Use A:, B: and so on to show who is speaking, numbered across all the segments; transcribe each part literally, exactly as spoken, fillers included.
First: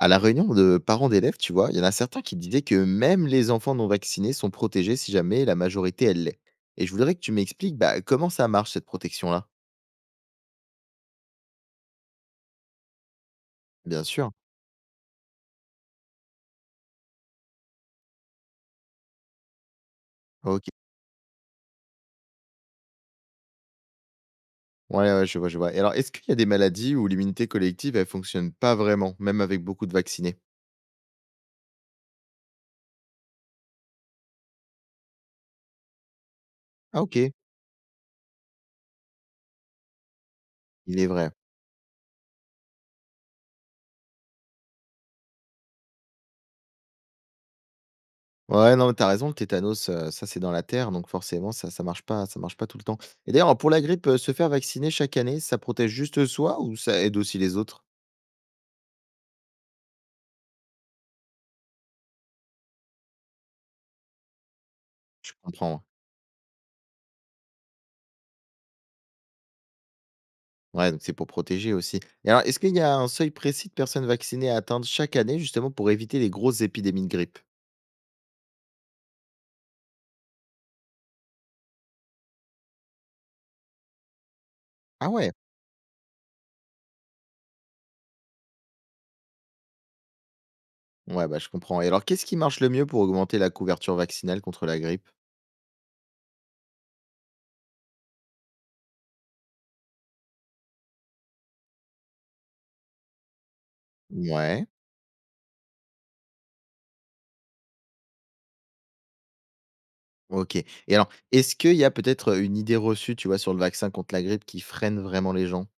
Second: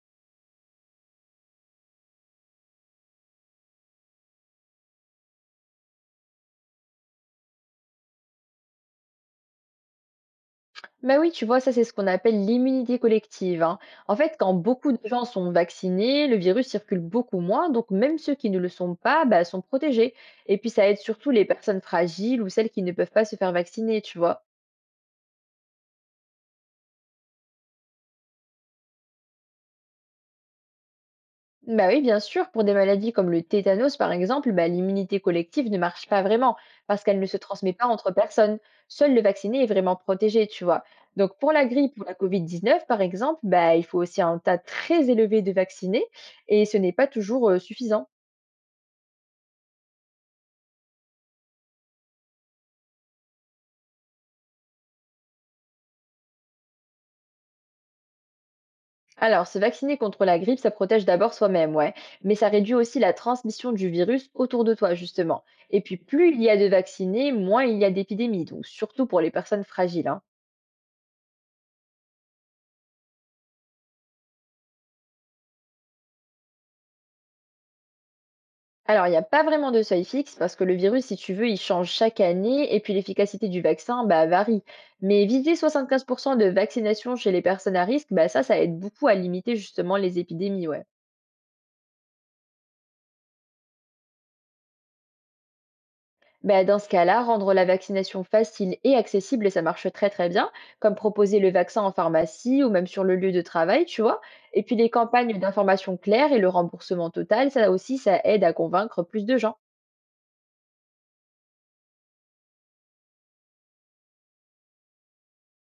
A: À la réunion de parents d'élèves, tu vois, il y en a certains qui disaient que même les enfants non vaccinés sont protégés si jamais la majorité elle l'est. Et je voudrais que tu m'expliques bah, comment ça marche cette protection-là.
B: Bah oui, tu vois, ça, c'est ce qu'on appelle l'immunité collective, hein.
A: Bien
B: En
A: sûr.
B: fait, quand beaucoup de gens sont vaccinés, le virus circule beaucoup moins, donc même ceux qui ne le sont pas, bah, sont protégés. Et
A: Ok.
B: puis, ça aide surtout les personnes fragiles ou celles qui ne peuvent pas se faire vacciner, tu vois.
A: Ouais, ouais, je vois, je vois. Et alors, est-ce qu'il y a des maladies où l'immunité collective, elle fonctionne pas vraiment, même avec beaucoup de vaccinés.
B: Bah oui, bien sûr, pour des maladies comme le tétanos, par exemple, bah, l'immunité collective ne marche pas vraiment parce
A: Ah,
B: qu'elle ne
A: ok.
B: se transmet pas entre personnes. Seul le vacciné est vraiment protégé, tu vois.
A: Il est vrai.
B: Donc pour la grippe ou la covid dix-neuf, par exemple, bah, il faut aussi un tas très élevé de vaccinés et ce n'est pas toujours euh, suffisant.
A: Ouais, non, mais t'as raison, le tétanos, euh, ça c'est dans la terre, donc forcément, ça, ça marche pas, ça marche pas tout le temps. Et d'ailleurs, pour la grippe, euh, se faire vacciner chaque année, ça protège juste soi ou ça aide aussi les autres.
B: Alors, se vacciner contre la grippe, ça protège d'abord soi-même, ouais, mais ça réduit aussi la transmission du virus autour de toi,
A: Je
B: justement. Et
A: comprends.
B: puis, plus il y a de vaccinés, moins il y a d'épidémies, donc surtout pour les personnes fragiles, hein.
A: Ouais, donc c'est pour protéger aussi. Et alors, est-ce qu'il y a un seuil précis de personnes vaccinées à atteindre chaque année, justement, pour éviter les grosses épidémies de grippe?
B: Alors, il n'y a pas vraiment de seuil fixe parce que le virus, si tu veux, il change chaque année et puis l'efficacité du vaccin bah, varie.
A: Ah
B: Mais
A: ouais.
B: viser soixante-quinze pour cent de vaccination chez les personnes à risque, bah, ça, ça aide beaucoup à limiter justement les épidémies. Ouais.
A: Ouais, bah, je comprends. Et alors, qu'est-ce qui marche le mieux pour augmenter la couverture vaccinale contre la grippe?
B: Bah, dans ce cas-là, rendre la vaccination facile et accessible, ça marche très très bien, comme proposer le vaccin en pharmacie ou même sur le lieu de travail, tu vois. Et
A: Ouais,
B: puis les campagnes d'information claires et le remboursement total, ça aussi, ça aide à convaincre plus de gens.
A: ok. Et alors, est-ce qu'il y a peut-être une idée reçue, tu vois, sur le vaccin contre la grippe qui freine vraiment les gens?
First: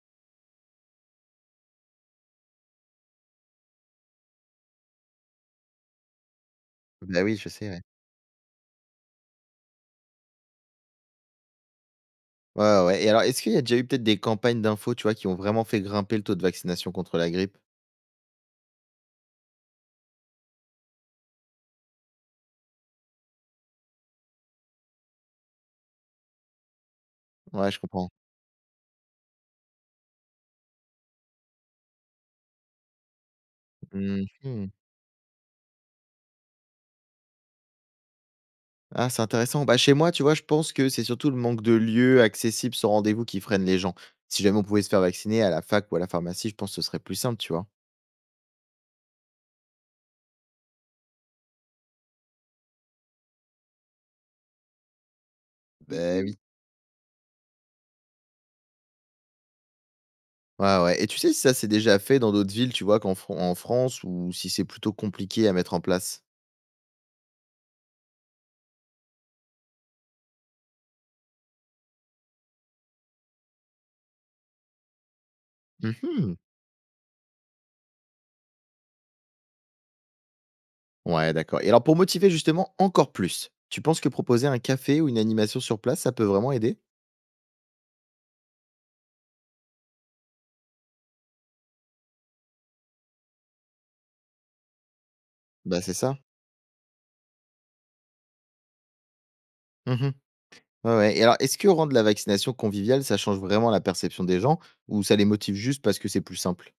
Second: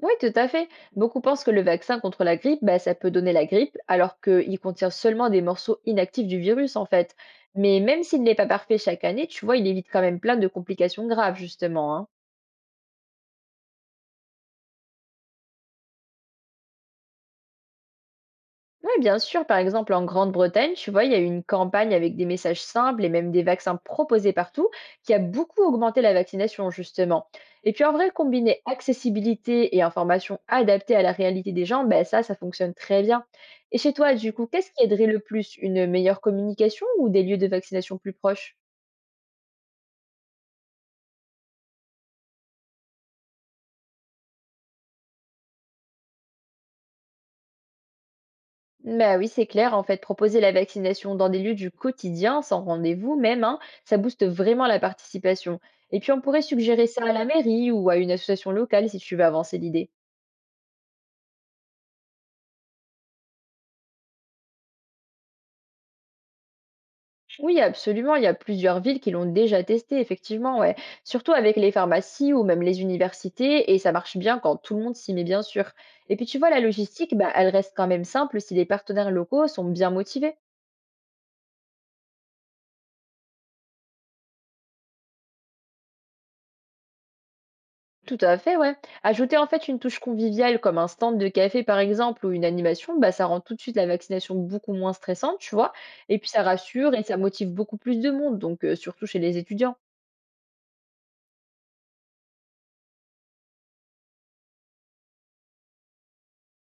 B: Oui, tout à fait. Beaucoup pensent que le vaccin contre la grippe, bah, ça peut donner la grippe, alors qu'il contient seulement des morceaux inactifs du virus, en fait.
A: Bah oui, je sais,
B: Mais
A: ouais.
B: même s'il n'est pas parfait chaque année, tu vois, il évite quand même plein de complications graves, justement, hein.
A: Ouais, ouais, ouais. Et alors, est-ce qu'il y a déjà eu peut-être des campagnes d'infos, tu vois, qui ont vraiment fait grimper le taux de vaccination contre la grippe?
B: Oui, bien sûr. Par exemple, en Grande-Bretagne, tu vois, il y a eu une campagne avec des messages simples et même des vaccins proposés partout qui a beaucoup augmenté la vaccination, justement.
A: Ouais,
B: Et
A: je
B: puis, en vrai,
A: comprends.
B: combiner accessibilité et information adaptée à la réalité des gens, ben ça, ça fonctionne très bien. Et chez toi, du coup, qu'est-ce
A: Mhm.
B: qui aiderait le plus? Une meilleure communication ou des lieux de vaccination plus proches?
A: Ah, c'est intéressant. Bah, chez moi, tu vois, je pense que c'est surtout le manque de lieux accessibles sans rendez-vous qui freine les gens. Si jamais on pouvait se faire vacciner à la fac ou à la pharmacie, je pense que ce serait plus simple, tu vois.
B: Bah oui, c'est clair. En fait, proposer la vaccination dans des lieux du quotidien, sans rendez-vous même, hein, ça booste vraiment la participation. Et puis, on
A: Ben oui.
B: pourrait suggérer ça à la mairie ou à une association locale si tu veux avancer l'idée.
A: Ouais, ouais. Et tu sais si ça s'est déjà fait dans d'autres villes, tu vois, qu'en Fran- en France, ou si c'est plutôt compliqué à mettre en place?
B: Oui, absolument. Il y a plusieurs villes qui l'ont déjà testé, effectivement, ouais. Surtout avec les pharmacies ou même les universités. Et ça marche bien quand tout le monde s'y met, bien sûr. Et puis,
A: Mhm.
B: tu vois, la logistique, bah, elle reste quand même simple si les partenaires locaux sont bien motivés.
A: Ouais, d'accord. Et alors, pour motiver justement encore plus, tu penses que proposer un café ou une animation sur place, ça peut vraiment aider?
B: Tout à fait, ouais. Ajouter en fait une touche conviviale comme un stand de café par exemple ou une animation, bah, ça rend tout de suite la vaccination beaucoup moins stressante, tu vois.
A: Bah, c'est ça.
B: Et puis ça rassure et ça motive beaucoup plus de monde, donc euh, surtout chez les étudiants.
A: Mhm. Ouais, ouais. Et alors, est-ce que rendre la vaccination conviviale, ça change vraiment la perception des gens, ou ça les motive juste parce que c'est plus simple?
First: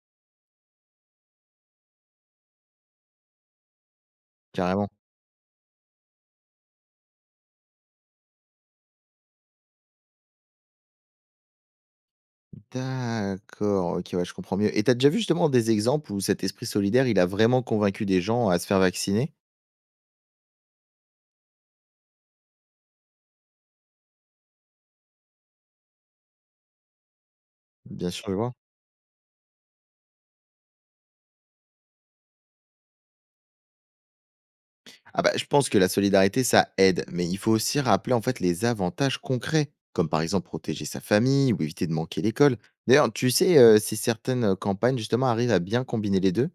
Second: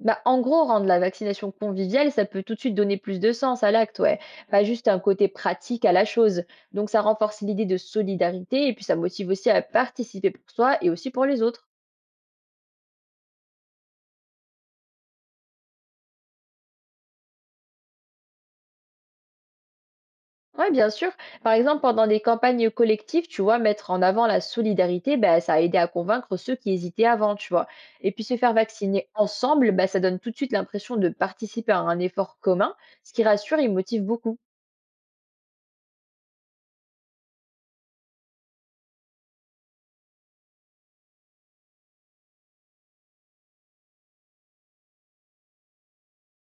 B: Bah, en gros, rendre la vaccination conviviale, ça peut tout de suite donner plus de sens à l'acte, ouais. Pas juste
A: Carrément.
B: un côté pratique à la chose. Donc ça renforce l'idée de solidarité et puis ça motive aussi à participer pour soi et aussi pour les autres.
A: D'accord, OK, ouais, je comprends mieux. Et tu as déjà vu justement des exemples où cet esprit solidaire, il a vraiment convaincu des gens à se faire vacciner?
B: Ouais, bien sûr. Par exemple, pendant des campagnes collectives, tu vois, mettre en avant la solidarité, bah, ça a aidé à convaincre ceux qui hésitaient avant, tu vois. Et
A: Bien
B: puis
A: sûr, je
B: se faire
A: vois.
B: vacciner ensemble, bah, ça donne tout de suite l'impression de participer à un effort commun, ce qui rassure et motive beaucoup.
A: Ah bah, je pense que la solidarité, ça aide, mais il faut aussi rappeler, en fait, les avantages concrets, comme par exemple protéger sa famille ou éviter de manquer l'école. D'ailleurs, tu sais, heu, si certaines, campagnes justement arrivent à bien combiner les deux.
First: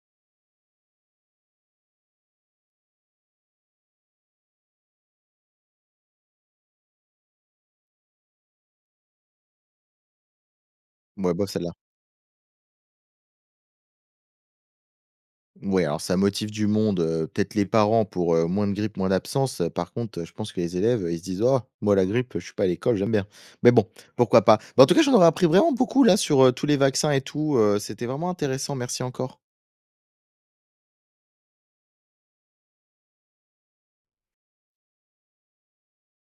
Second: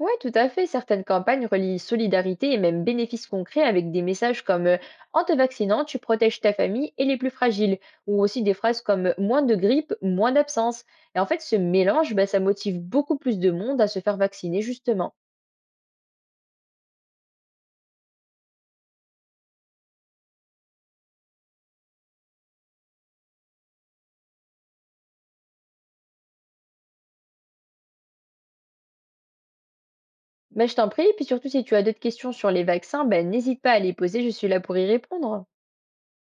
B: Oui, tout à fait. Certaines campagnes relient solidarité et même bénéfices concrets avec des messages comme euh, En te vaccinant, tu protèges ta famille et les plus fragiles, ou aussi des phrases comme euh, Moins de grippe, moins d'absence. Et en
A: Ouais,
B: fait,
A: bof
B: ce
A: celle-là.
B: mélange, bah, ça motive beaucoup plus de monde à se faire vacciner justement.
A: Ouais, alors ça motive du monde, heu, peut-être les parents pour, heu, moins de grippe, moins d'absence. Euh, Par contre, heu, je pense que les élèves, heu, ils se disent: «Oh, moi la grippe, je suis pas à l'école, j'aime bien». Mais bon, pourquoi pas. Bah, en tout cas, j'en aurais appris vraiment beaucoup là sur, heu, tous les vaccins et tout, heu, c'était vraiment intéressant. Merci encore.
B: Bah, je t'en prie, puis surtout si tu as d'autres questions sur les vaccins, ben n'hésite pas à les poser, je suis là pour y répondre.